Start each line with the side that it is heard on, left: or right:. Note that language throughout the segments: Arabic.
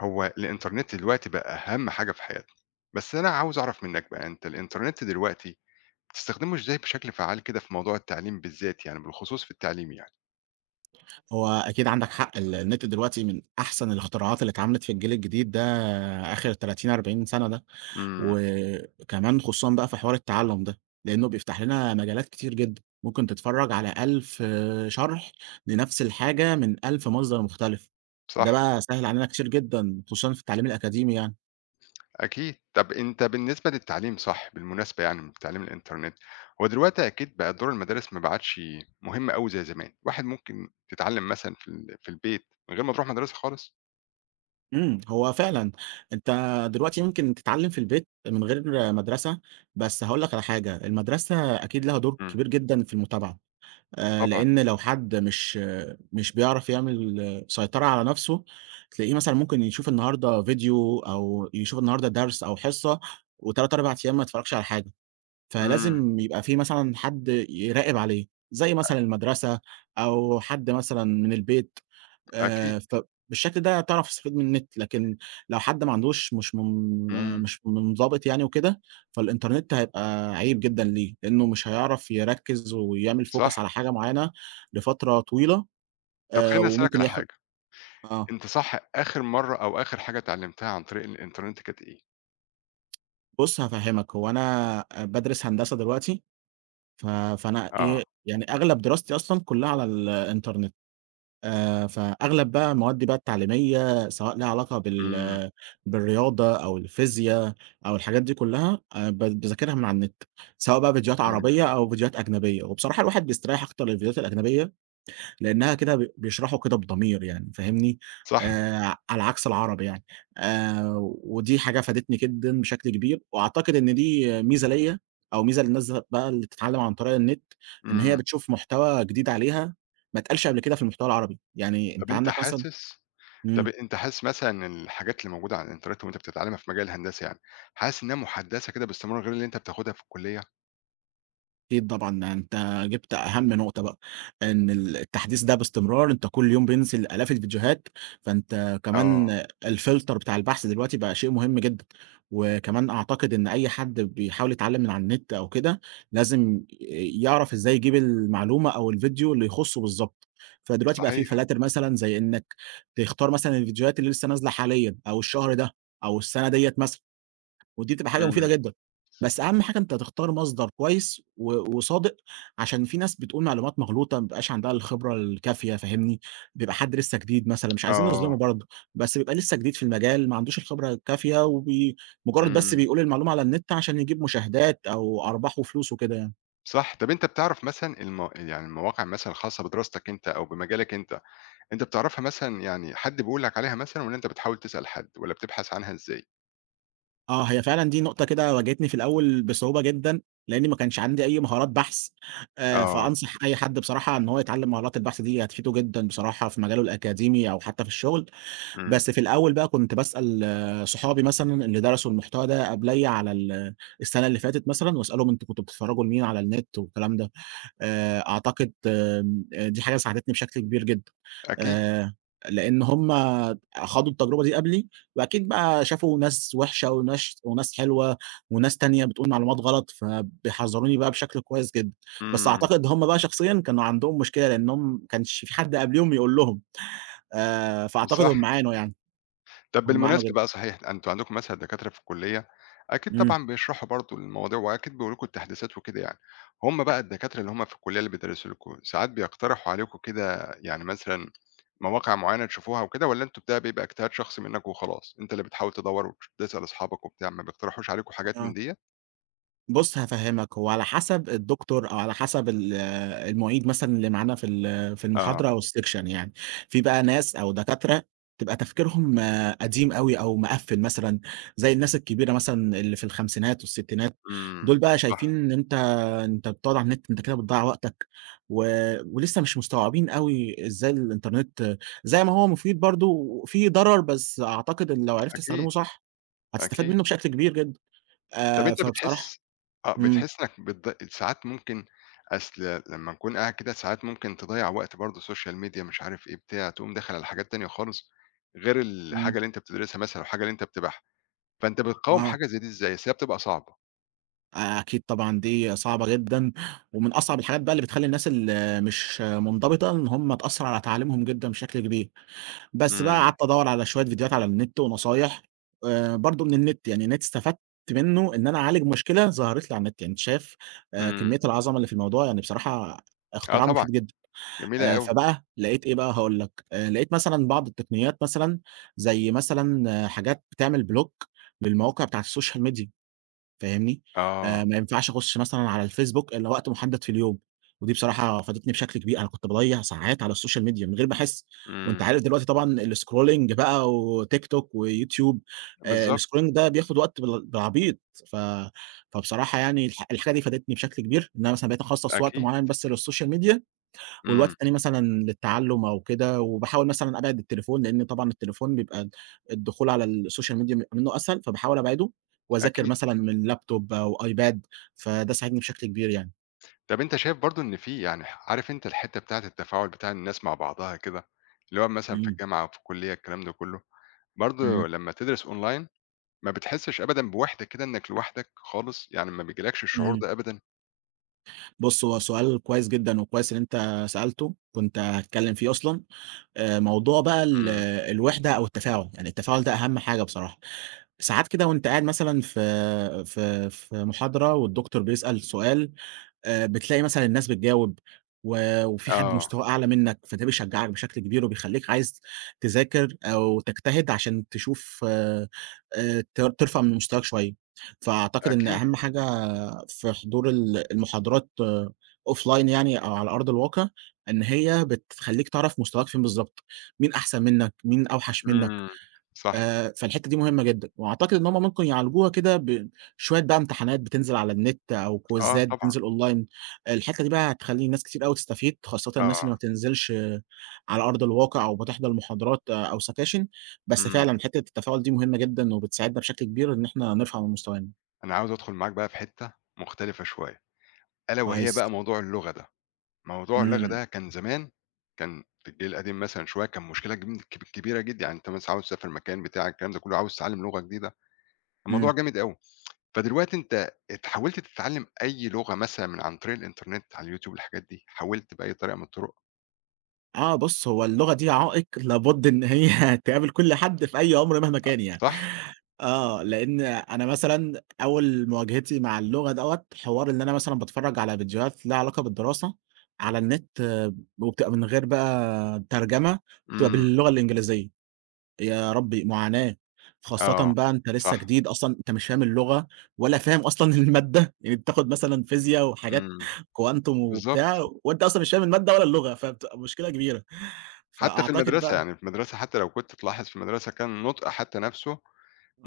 left: هو الإنترنت دلوقتي بقى أهم حاجة في حياتنا، بس أنا عاوز أعرف منّك بقى أنت الإنترنت دلوقتي بتستخدمه إزاي بشكل فعّال كده في موضوع التعليم بالذات يعني، بالخصوص في التعليم يعني؟
right: هو أكيد عندك حق. النت دلوقتي من أحسن الاختراعات اللي اتعملت في الجيل الجديد ده، آخر 30، 40 سنة ده،
left: إمم،
right: وكمان خصوصًا بقى في حوار التعلُّم ده، لإنه بيفتح لنا مجالات كتير جدًا. ممكن تتفرّج على 1000 شرح لنفس الحاجة من 1000 مصدر مختلف، وده
left: صح،
right: بقى سهِّل علينا كتير جدًا خصوصًا في التعليم الأكاديمي يعني.
left: أكيد. طَب أنت بالنسبة للتعليم صح، بالمناسبة يعني من تعليم الإنترنت، هو دلوقتي أكيد بقى دور المدارس ما بقتش مهم أوي زي زمان، الواحد ممكن تتعلم مثلًا في البيت من غير ما تروح مدرسة خالص؟
right: إمم، هو فعلًا أنت دلوقتي ممكن تتعلّم في البيت من غير مدرسة، بس هاقول لك على حاجة، المدرسة أكيد لها دور
left: إمم،
right: كبير جدًا في المتابعة.
left: طبعًا،
right: لإن لو حد مش مش بيعرف يعمل سيطرة على نفسه، تلاقيه مثلًا ممكن يشوف النهارده فيديو أو يشوف النهارده درس أو حصة و3، 4 أيام ما يتفرّجش على حاجة،
left: إمم،
right: فلازم يبقى في مثلًا حد يراقب عليه، زي مثلًا المدرسة أو حد مثلًا من البيت.
left: أكيد،
right: فبالشكل ده تعرف تستفيد من النت، لكن لو حد ما عندوش مش من آه،
left: إمم،
right: مش منضبط يعني وكده، فالإنترنت هيبقى عيب جدًا ليه، لأنه مش هيعرف يركّز ويعمل
left: صح.
right: focus على حاجة معيّنة لفترة طويلة.
left: طَب خلّيني أسألك
right: وممكن
left: على
right: ياخد
left: حاجة
right: آه،
left: أنت صح، آخر مرّة أو آخر حاجة اتعلمتها عن طريق الإنترنت كانت إيه؟
right: بُص هافهّمك، هو أنا بادرس هندسة دلوقتي، ف فأنا
left: آه،
right: إيه، يعني أغلب دراستي أصلًا كلّها على الإنترنت. فأغلب بقى موادي بقى التعليمية سواء ليها علاقة
left: إمم،
right: بالرياضة أو الفيزيا أو الحاجات دي كلّها، ب باذاكرها من على النت، سواء بقى فيديوهات
left: إمم،
right: عربية أو فيديوهات أجنبية. وبصراحة الواحد بيستريّح أكتر للفيديوهات الأجنبية لأنها كده بيشرحوا كده بضمير يعني فاهمني،
left: صح،
right: على عكس العربي يعني. آآ ودي حاجة فادتني جدًا بشكل كبير، وأعتقد إن دي ميزة ليّا أو ميزة للناس بقى اللي بتتعلم عن طريق النت، إن هي
left: إمم.
right: بتشوف محتوى جديد عليها ما اتقالش قبل كده في المحتوى العربي، يعني
left: طب
right: أنت
left: أنت
right: عندك مثلًا
left: حاسس طب
right: إمم.
left: أنت حاسس مثلًا إن الحاجات اللي موجودة على الإنترنت وأنت بتتعلمها في مجال الهندسة يعني، حاسس إنها مُحدثة كده باستمرار غير اللي أنت بتاخدها في الكلية؟
right: أكيد طبعًا، أنت جِبت أهم نقطة بقى، إن التحديث ده باستمرار، أنت كل يوم بينزل آلاف الفيديوهات، فأنت
left: آه،
right: كمان الfilter بتاع البحث دلوقتي بقى شيء مهم جدًا. وكمان أعتقد إن أي حد بيحاول يتعلم من على النت أو كده، لازم يعرف إزاي يجيب المعلومة أو الفيديو اللي يخصه بالضبط. فدلوقتي بقى في
left: صحيح،
right: فلاتر مثلًا زي إنك تختار مثلًا الفيديوهات اللي لسه نازلة حاليًا أو الشهر ده أو السنة ديّة مثلًا. ودي بتبقى حاجة
left: إمم،
right: مفيدة جدًا، بس أهم حاجة أنت تختار مصدر كويس وصادق، عشان في ناس بتقول معلومات مغلوطة، ما بيبقاش عندها الخبرة الكافية فاهمني. بيبقى حد لسه جديد مثلًا مش عايزين
left: آه،
right: نظلمه برضه، بس بيبقى لسه جديد في المجال ما عندوش الخبرة الكافية مجرد بس
left: إمم،
right: بيقول المعلومة على النت عشان يجيب مشاهدات أو أرباح وفلوس وكده يعني.
left: صح. طب أنت بتعرف مثلًا يعني المواقع مثلًا الخاصة بدراستك أنت أو بمجالك أنت، أنت بتعرفها مثلًا يعني حد بيقول لك عليها مثلًا والّا أنت بتحاول تسأل حد والّا بتبحث عنها إزاي؟
right: آه، هي فعلًا دي نقطة كده واجهتني في الأول بصعوبة جدًا، لإني ما كانش عندي أي مهارات بحث.
left: آه،
right: فأنصح أي حد بصراحة إن هو يتعلم مهارات البحث دي، هتفيده جدًا بصراحة في مجاله الأكاديمي أو حتى في الشغل.
left: إمم،
right: بس في الأول بقى كنت باسأل صحابي مثلًا اللي درسوا المحتوى ده قبليّا على ال السنة اللي فاتت مثلًا، واسألهم أنتم كنتم بتتفرجوا لمين على النت والكلام ده. أعتقد دي حاجة ساعدتني بشكل كبير جدًا،
left: أكيد.
right: آآ لإن هُم خاضوا التجربة دي قبلي، وأكيد بقى شافوا ناس وحشة وناس حلوة وناس تانية بتقول معلومات غلط، فبيحذروني بقى بشكل كويس جدًا. بس
left: إمم،
right: أعتقد هُم بقى شخصيًا كانوا عندهم مشكلة لإنهم ما كانش في حد قبليهم يقول لهم، فأعتقد
left: صح.
right: هُم عانوا يعني.
left: طب
right: هم عانوا
left: بالمناسبة
right: جدًا.
left: بقى صحيح، أنتم عندكم مثلًا دكاترة في الكلية أكيد
right: إمم.
left: طبعًا بيشرحوا برضه المواضيع وأكيد بيقولوا لكم التحديثات وكده يعني، هم بقى الدكاترة اللي هم في الكلية اللي بيدرسوا لكم، ساعات بيقترحوا عليكم كده يعني مثلًا مواقع معينة تشوفوها وكده والّا أنتم بيبقى اجتهاد شخصي منك وخلاص، أنت اللي بتحاول تدوّر وتسأل أصحابك وبتاع، ما بيقترحوش عليكم حاجات من
right: آه.
left: ديّة؟
right: بُص هافهّمك، هو على حسب الدكتور أو على حسب المعيد مثلًا اللي معانا في
left: آه،
right: المحاضرة أو الsection يعني. في بقى ناس أو دكاترة تبقى تفكيرهم قديم أوي أو مقفّل مثلًا، زي الناس الكبيرة مثلًا اللي في الخمسينات والستينات. دول
left: إمم،
right: بقى شايفين
left: صح،
right: إن أنت بتقعد على النت، أنت كده بتضيّع وقتك، و ولسه مش مستوعبين أوي إزاي الإنترنت، زي ما هو مفيد برضه فيه ضرر، بس أعتقد إن لو عرفت تستخدمه
left: أكيد،
right: صح هتستفاد
left: أكيد.
right: منه بشكل كبير جدًا.
left: طب أنت بتحس
right: فبصراحة
left: آه،
right: إمم،
left: بتحس إنك ساعات ممكن أصل لمّا نكون قاعد كده ساعات ممكن تضيّع وقت برضه social media مش عارف إيه بتاع، تقوم داخل على حاجات تانية خالص غير الحاجة
right: إمم،
left: اللي أنت بتدرسها مثلًا أو الحاجة اللي أنت بتباعها، فأنت بتقاوم
right: آه،
left: حاجة زي دي إزاي؟ أصل هي بتبقى صعبة.
right: أكيد طبعًا دي صعبة جدًا، ومن أصعب الحاجات بقى اللي بتخلّي الناس اللي مش منضبطة إن هم تأثّر على تعليمهم جدًا بشكل كبير. بس بقى
left: إمم،
right: قعدت أدوّر على شوية فيديوهات على النت ونصايح، برضه من النت، يعني النت استفدت منه إن أنا أعالج مشكلة ظهرت لي على النت. يعني أنت شايف
left: إمم،
right: كمية العظمة اللي في الموضوع، يعني بصراحة
left: آه
right: اختراع
left: طبعًا،
right: مفيد جدًا.
left: جميلة أوي.
right: فبقى لقيت إيه بقى هاقول لك، لقيت مثلًا بعض التقنيات مثلًا زي مثلًا حاجات بتعمل بلوك للمواقع بتاعة السوشيال ميديا فاهمني.
left: آه،
right: ما ينفعش أخش مثلًا على الفيسبوك إلا وقت محدد في اليوم. ودي بصراحة فادتني بشكل كبير، أنا كنت باضيّع ساعات على السوشيال ميديا من غير ما أحس. وأنت
left: إمم،
right: عارف دلوقتي طبعًا الscrolling بقى وتيك توك ويوتيوب،
left: بالضبط،
right: الscrolling ده بياخد وقت بالعبيط. ف فبصراحة يعني الحاجة دي فادتني بشكل كبير، إن أنا مثلًا بقيت أخصص وقت
left: أكيد،
right: معين بس للسوشيال ميديا، والوقت
left: إمم،
right: التاني مثلًا للتعلُّم أو كده. وباحاول مثلًا أبعد التليفون، لإن طبعًا التليفون بيبقى الدخول على السوشيال ميديا بيبقى منّه أسهل، فباحاول أبعده وأذاكر
left: أكيد.
right: مثلًا من لابتوب أو iPad، فده ساعدني بشكل كبير يعني.
left: طب أنت شايف برضه إن في يعني عارف أنت الحتّة بتاعة التفاعل بتاع الناس مع بعضها كده، اللي هو مثلًا في
right: إمم،
left: الجامعة أو في الكلية الكلام ده كلّه،
right: إمم،
left: برضه لمّا تدرس أونلاين ما بتحسّش أبدًا بوحدة كده إنّك لوحدك خالص، يعني ما بيجيلكش الشعور
right: إمم.
left: ده أبدًا؟
right: بُص، هو سؤال كويس جدًا وكويس إن أنت سألته، كنت هاتكلّم فيه أصلًا. موضوع بقى
left: إمم،
right: الوِحدة أو التفاعل، يعني التفاعل ده أهَم حاجة بصراحة. ساعات كده وأنت قاعد مثلًا في محاضرة والدكتور بيسأل سؤال، بتلاقي مثلًا الناس بتجاوب وفي حد
left: آه،
right: مستواه أعلى منّك، فده بيشجّعك بشكل كبير وبيخلّيك عايز تذاكر أو تجتهد عشان تشوف ت ترفع من مستواك شوية. فأعتقد إن
left: أكيد،
right: أهم حاجة في حضور المحاضرات offline يعني أو على أرض الواقع، إن هي بتخلّيك تعرف مستواك فين بالضبط، مين أحسن منّك، مين أوحش منّك.
left: إمم، صح،
right: فالحتة دي مهمة جدًا، وأعتقد إن هُم ممكن يعالجوها كده بشوية بقى امتحانات بتنزل على النت أو
left: آه
right: كويزات
left: طبعًا،
right: بتنزل أونلاين. الحتة دي بقى هتخلّي ناس كتير أوي تستفيد، خاصةً الناس اللي
left: آه،
right: ما بتنزلش على أرض الواقع أو بتحضر محاضرات أو سكاشن. بس
left: إمم،
right: فعلًا حتة التفاعل دي مهمة جدًا وبتساعدنا بشكل كبير إن إحنا نرفع من مستوانا.
left: أنا عاوز أدخل معاك بقى في حتّة مختلفة شوية، ألا وهي
right: كويس،
left: بقى موضوع اللغة ده، موضوع اللغة
right: إمم،
left: ده كان زمان كان في الجيل القديم مثلًا شوية كان مشكلة جم- كب كبيرة جدًا، يعني أنت مثلًا عاوز تسافر مكان بتاع الكلام ده كلّه، عاوز تتعلّم لغة جديدة، الموضوع
right: إمم.
left: جامد أوي. فدلوقتي أنت حاولت تتعلّم أي لغة مثلًا عن طريق الإنترنت على اليوتيوب الحاجات دي، حاولت بأي طريقة من الطرق،
right: آه، بُص هو اللغة دي عائق لابد إن هي تقابل كل حد في أي عمر مهما كان يعني.
left: صح؟
right: آه، لإن أنا مثلًا أول مواجهتي مع اللغة دوّة، حوار إن أنا مثلًا باتفرّج على فيديوهات ليها علاقة بالدراسة على النت، وبتبقى من غير بقى ترجمة، بتبقى
left: إمم،
right: باللغة الإنجليزية. يا ربي معاناة، خاصةً
left: آه،
right: بقى أنت لسه
left: صح،
right: جديد أصلًا أنت مش فاهم اللغة ولا فاهم أصلًا المادة، يعني بتاخد مثلًا فيزيا وحاجات
left: إمم،
right: كوانتم
left: بالضبط،
right: وبتاع وأنت أصلًا مش فاهم المادة ولا اللغة، فبتبقى مشكلة كبيرة.
left: حتى في
right: فأعتقد
left: المدرسة،
right: بقى
left: يعني في المدرسة حتى لو كنت تلاحظ في المدرسة كان النطق حتى نَفْسه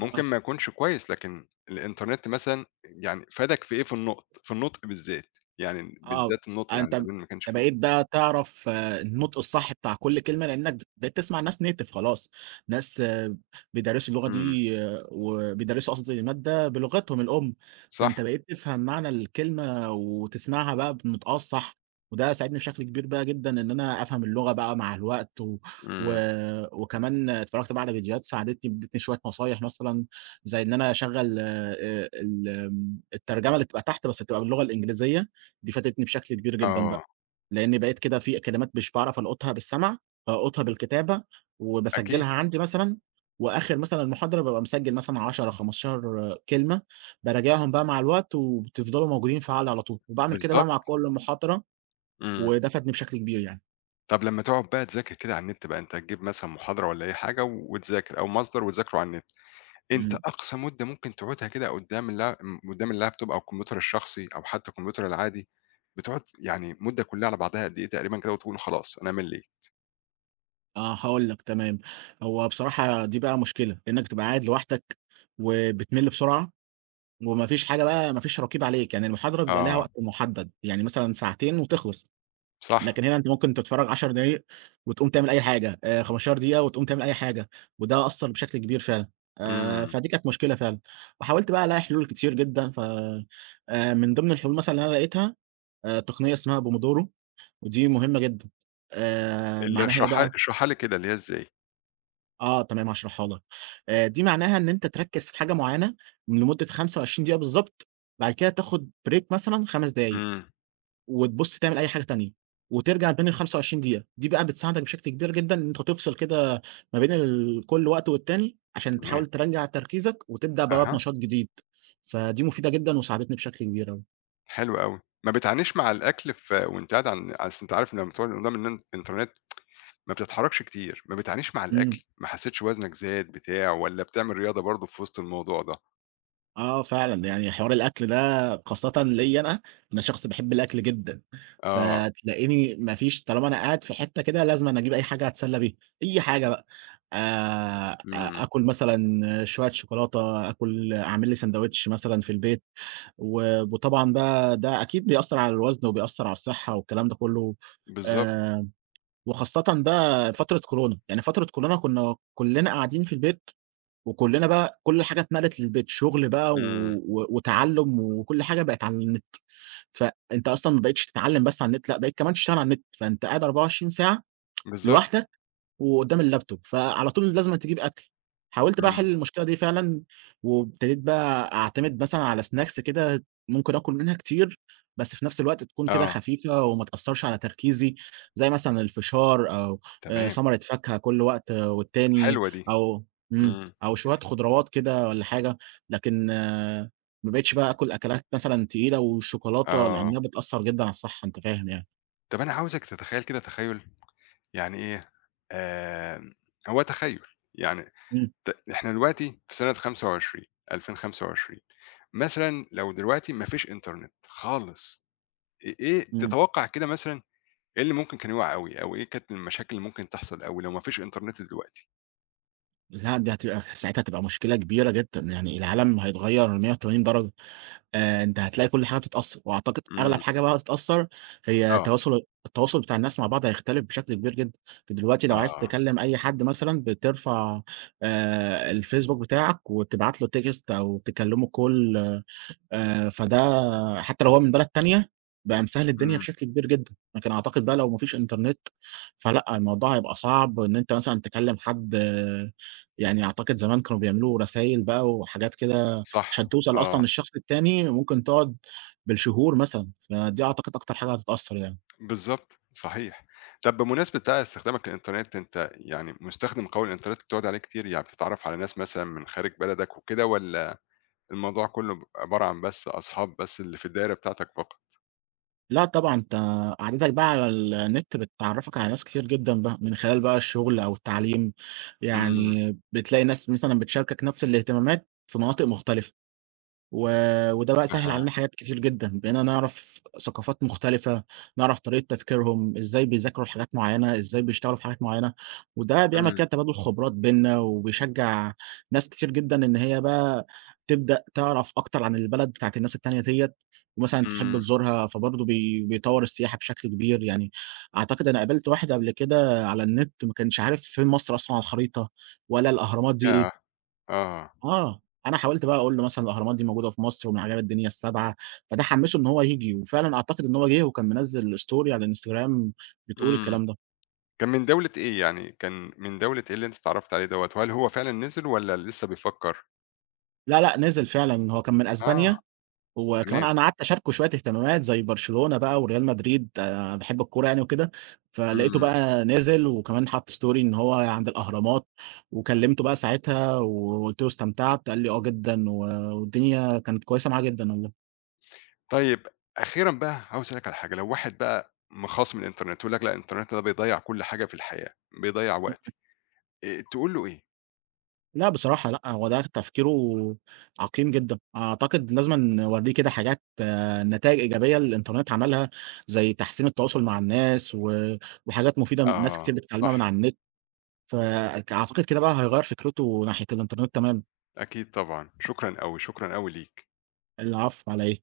left: ممكن ما يكونش كويس، لكن الإنترنت مثلًا يعني فادك في إيه، في النطق، في النطق بالذات، يعني
right: آه،
left: بالذات النطق
right: آه،
left: يعني
right: أنت
left: زمان ما كانش
right: أنت
left: في
right: بقيت بقى تعرف النطق الصح بتاع كل كلمة، لأنك بقيت تسمع ناس native خلاص، ناس بيدرسوا اللغة
left: إمم،
right: دي وبيدرسوا قصدي المادة بلغتهم الأم، فأنت
left: صح،
right: بقيت تفهم معنى الكلمة وتسمعها بقى بنطقها الصح. وده ساعدني بشكل كبير بقى جدًا إن أنا أفهم اللغة بقى مع الوقت. و و
left: إمم،
right: وكمان اتفرجت بقى على فيديوهات ساعدتني ادتني شوية نصايح مثلًا، زي إن أنا أشغّل ال الترجمة اللي بتبقى تحت بس بتبقى باللغة الإنجليزية. دي فادتني بشكل كبير جدًا بقى،
left: آه،
right: لإني بقيت كده في كلمات مش باعرف ألقطها بالسمع، بالقطها بالكتابة،
left: أكيد،
right: وباسجلها عندي مثلًا. وآخر مثلًا المحاضرة بابقى مسجل مثلًا 10، 15 كلمة، باراجعهم بقى مع الوقت وبتفضلوا موجودين في عقلي على طول، وباعمل كده بقى مع
left: بالضبط،
right: كل محاضرة.
left: إمم.
right: وده فادني بشكل كبير يعني.
left: طب لمّا تقعد بقى تذاكر كده على النت بقى، أنت هتجيب مثلًا محاضرة والّا أي حاجة وتذاكر أو مصدر وتذاكره على النت، أنت
right: إمم،
left: أقصى مدة ممكن تقعدها كده قدّام اللابتوب أو الكمبيوتر الشخصي أو حتى الكمبيوتر العادي، بتقعد يعني مدة كلّها على بعضها قد إيه تقريبًا كده وتقول خلاص أنا ملِّيت؟
right: آه هاقول لك تمام، هو بصراحة دي بقى مشكلة، إنك تبقى قاعد لوحدك وبتمل بسرعة، وما فيش حاجة بقى ما فيش رقيب عليك. يعني المحاضرة بيبقى ليها
left: آه،
right: وقت محدد، يعني مثلًا ساعتين وتخلص.
left: صح،
right: لكن هنا أنت ممكن تتفرّج 10 دقايق وتقوم تعمل أي حاجة، 15 دقيقة وتقوم تعمل أي حاجة، وده أثّر بشكل كبير فعلًا.
left: إمم،
right: فدي كانت مشكلة فعلًا، وحاولت بقى ألاقي حلول كتير جدًا. ف من ضمن الحلول مثلًا اللي أنا لقيتها، تقنية اسمها pomodoro، ودي مهمة جدًا.
left: اللي
right: معناها إيه
left: اشرحها
right: بقى؟
left: اشرحها لي كده اللي هي إزاي؟
right: آه تمام هاشرحها لك. دي معناها إن أنت تركّز في حاجة معيّنة لمدة 25 دقيقة بالضبط، بعد كده تاخد break مثلًا 5 دقايق.
left: إمم،
right: وتبُص تعمل أي حاجة تانية، وترجع تبان ال25 دقيقة. دي بقى بتساعدك بشكل كبير جدًا إن أنت تفصل كده ما بين كل وقت والتاني، عشان
left: تمام،
right: تحاول ترجّع تركيزك وتبدأ بقى
left: أها،
right: بنشاط جديد. فدي مفيدة جدًا وساعدتني بشكل كبير أوي.
left: حلو أوي. ما بتعانيش مع الأكل ف وأنت قاعد عن أصل أنت عارف إن لمّا بتقعد قدّام الإنترنت ما بتتحركش كتير، ما بتعانيش مع
right: إمم.
left: الأكل، ما حسيتش وزنك زاد بتاع والّا بتعمل رياضة برضه في وسط الموضوع ده؟
right: آه فعلًا، يعني حوار الأكل ده خاصةً ليّا أنا، أنا شخص باحب الأكل جدًا،
left: آه،
right: فتلاقيني ما فيش طالما أنا قاعد في حتة كده لازمًا أجيب أي حاجة أتسلى بيها، أي حاجة بقى. أ
left: إمم،
right: آكل مثلًا شوية شوكولاتة، آكل أعمل لي ساندويتش مثلًا في البيت. وطبعًا بقى ده أكيد بيأثّر على الوزن وبيأثّر على الصحة والكلام ده كلّه.
left: بالضبط،
right: آآ، وخاصةً بقى فترة كورونا، يعني فترة كورونا كنا كلّنا قاعدين في البيت وكُلّنا بقى كل حاجة اتنقلت للبيت، شغل بقى و
left: إمم،
right: و وتعلُّم وكل حاجة بقت على النت. فأنت أصلًا ما بقيتش تتعلّم بس على النت، لأ بقيت كمان تشتغل على النت، فأنت قاعد 24 ساعة
left: بالضبط،
right: لوحدك وقدّام اللابتوب، فعلى طول لازمًا تجيب أكل. حاولت بقى أحل
left: إمم،
right: المشكلة دي فعلًا، وابتديت بقى أعتمد مثلًا على snacks كده ممكن آكل منها كتير، بس في نفس الوقت تكون كده
left: آه،
right: خفيفة وما تأثّرش على تركيزي، زي مثلًا الفشار أو
left: تمام،
right: ثمرة فاكهة كل وقت والتاني،
left: حلوة دي،
right: أو إمم،
left: إمم،
right: أو شوية خضروات كده والّا حاجة. لكن آه، ما بقيتش بقى آكل أكلات مثلًا تقيلة والشوكولاتة
left: آه،
right: لإنّها بتأثّر جدًا على الصحّة أنت فاهم يعني.
left: طب أنا عاوزك تتخيل كده تخيُّل يعني إيه، آمم، هو تخيُّل، يعني
right: إمم،
left: إحنا دلوقتي في سنة 25 2025 مثلًا لو دلوقتي ما فيش إنترنت خالص، إيه
right: إمم.
left: تتوقع كده مثلًا إيه اللي ممكن كان يُقع أوي، أو إيه كانت المشاكل اللي ممكن تحصل أوي لو ما فيش إنترنت دلوقتي؟
right: لأ، دي هتبقى ساعتها هتبقى مشكلة كبيرة جدًا، يعني العالم هيتغيّر 180 درجة. أنت هتلاقي كل حاجة بتتأثّر، وأعتقد أغلب
left: إمم،
right: حاجة بقى هتتأثّر هي
left: آه،
right: التواصل بتاع الناس مع بعض هيختلف بشكل كبير جدًا. أنت دلوقتي لو عايز
left: آه،
right: تكلّم أي حد مثلًا بترفع الفيسبوك بتاعك وتبعت له text أو تكلّمه call، فده حتى لو هو من بلد تانية، بقى مسهِّل الدنيا
left: إمم،
right: بشكل كبير جدًا. لكن أعتقد بقى لو ما فيش إنترنت، فلأ الموضوع هيبقى صعب إن أنت مثلًا تكلّم حد، يعني أعتقد زمان كانوا بيعملوا رسايل بقى وحاجات كده
left: صح،
right: عشان توصل أصلًا
left: آه،
right: للشخص التاني، ممكن تقعد بالشهور مثلًا. فدي أعتقد أكتر حاجة هتتأثّر يعني.
left: بالضبط، صحيح. طَب بمناسبة بقى استخدامك للإنترنت، أنت يعني مستخدم قوي للإنترنت بتقعد عليه كتير، يعني بتتعرّف على ناس مثلًا من خارج بلدك وكده، والّا الموضوع كلّه بيبقى عبارة عن بس أصحاب بس اللي في الدايرة بتاعتك فقط؟
right: لأ طبعًا، أنت قعدتك بقى على النت بتعرّفك على ناس كتير جدًا بقى، من خلال بقى الشغل أو التعليم،
left: إمم،
right: يعني بتلاقي ناس مثلًا بتشاركك نفس الاهتمامات في مناطق مختلفة. و وده بقى سهِّل
left: أها،
right: علينا حاجات كتير جدًا، بقينا نعرف ثقافات مختلفة، نعرف طريقة تفكيرهم، إزاي بيذاكروا لحاجات معيّنة، إزاي بيشتغلوا في حاجات معيّنة. وده بيعمل
left: إمم،
right: كده تبادل خبرات بيننا، وبيشجّع ناس كتير جدًا إن هي بقى تبدأ تعرف أكتر عن البلد بتاعة الناس التانية ديّة، ومثلًا تحب
left: إمم،
right: تزورها، فبرضه بيطوّر السياحة بشكل كبير. يعني أعتقد أنا قابلت واحد قبل كده على النت ما كانش عارف فين مصر أصلًا على الخريطة، ولا الأهرامات دي إيه.
left: ياه! آه،
right: آه، أنا حاولت بقى أقول له مثلًا الأهرامات دي موجودة في مصر ومن عجائب الدنيا السبعة، فده حمّسه إن هو ييجي. وفعلًا أعتقد إن هو جِه وكان منزّل story على الإنستجرام بتقول
left: إمم.
right: الكلام ده.
left: كان من دولة إيه يعني، كان من دولة إيه اللي أنت اتعرّفت عليه دوّة، وهل هو فعلًا نزل والّا لسه بيفكّر؟
right: لا، لأ، نزل فعلًا، هو كان من
left: آه،
right: أسبانيا. وكمان
left: تمام،
right: أنا قعدت أشاركه شوية اهتمامات زي برشلونة بقى وريال مدريد، أنا باحب الكورة يعني وكده، فلقيته
left: إمم،
right: بقى نزل وكمان حَط story إن هو عند الأهرامات. وكلمته بقى ساعتها وقُلت له: "استمتعت؟" قال لي: "آه جدًا." والدنيا كانت كويسة معاه جدًا والله.
left: طيب أخيرًا بقى عاوز أسألك على حاجة، لو واحد بقى خاصم الإنترنت ويقول لك لأ الإنترنت ده بيضيّع كل حاجة في الحياة، بيضيّع وقتي، تقول له إيه؟
right: لأ بصراحة لأ، هو ده تفكيره عقيم جدًا. أعتقد لازمًا نورّيه كده حاجات، نتايج إيجابية الإنترنت عملها، زي تحسين التواصل مع الناس وحاجات مفيدة ناس
left: آه،
right: كتير بتتعلمها
left: صح،
right: من على النت. أعتقد كده بقى هيغيّر فكرته ناحية الإنترنت تمامًا.
left: أكيد طبعًا، شكرًا أوي، شكرًا أوي ليك.
right: العفو على إيه.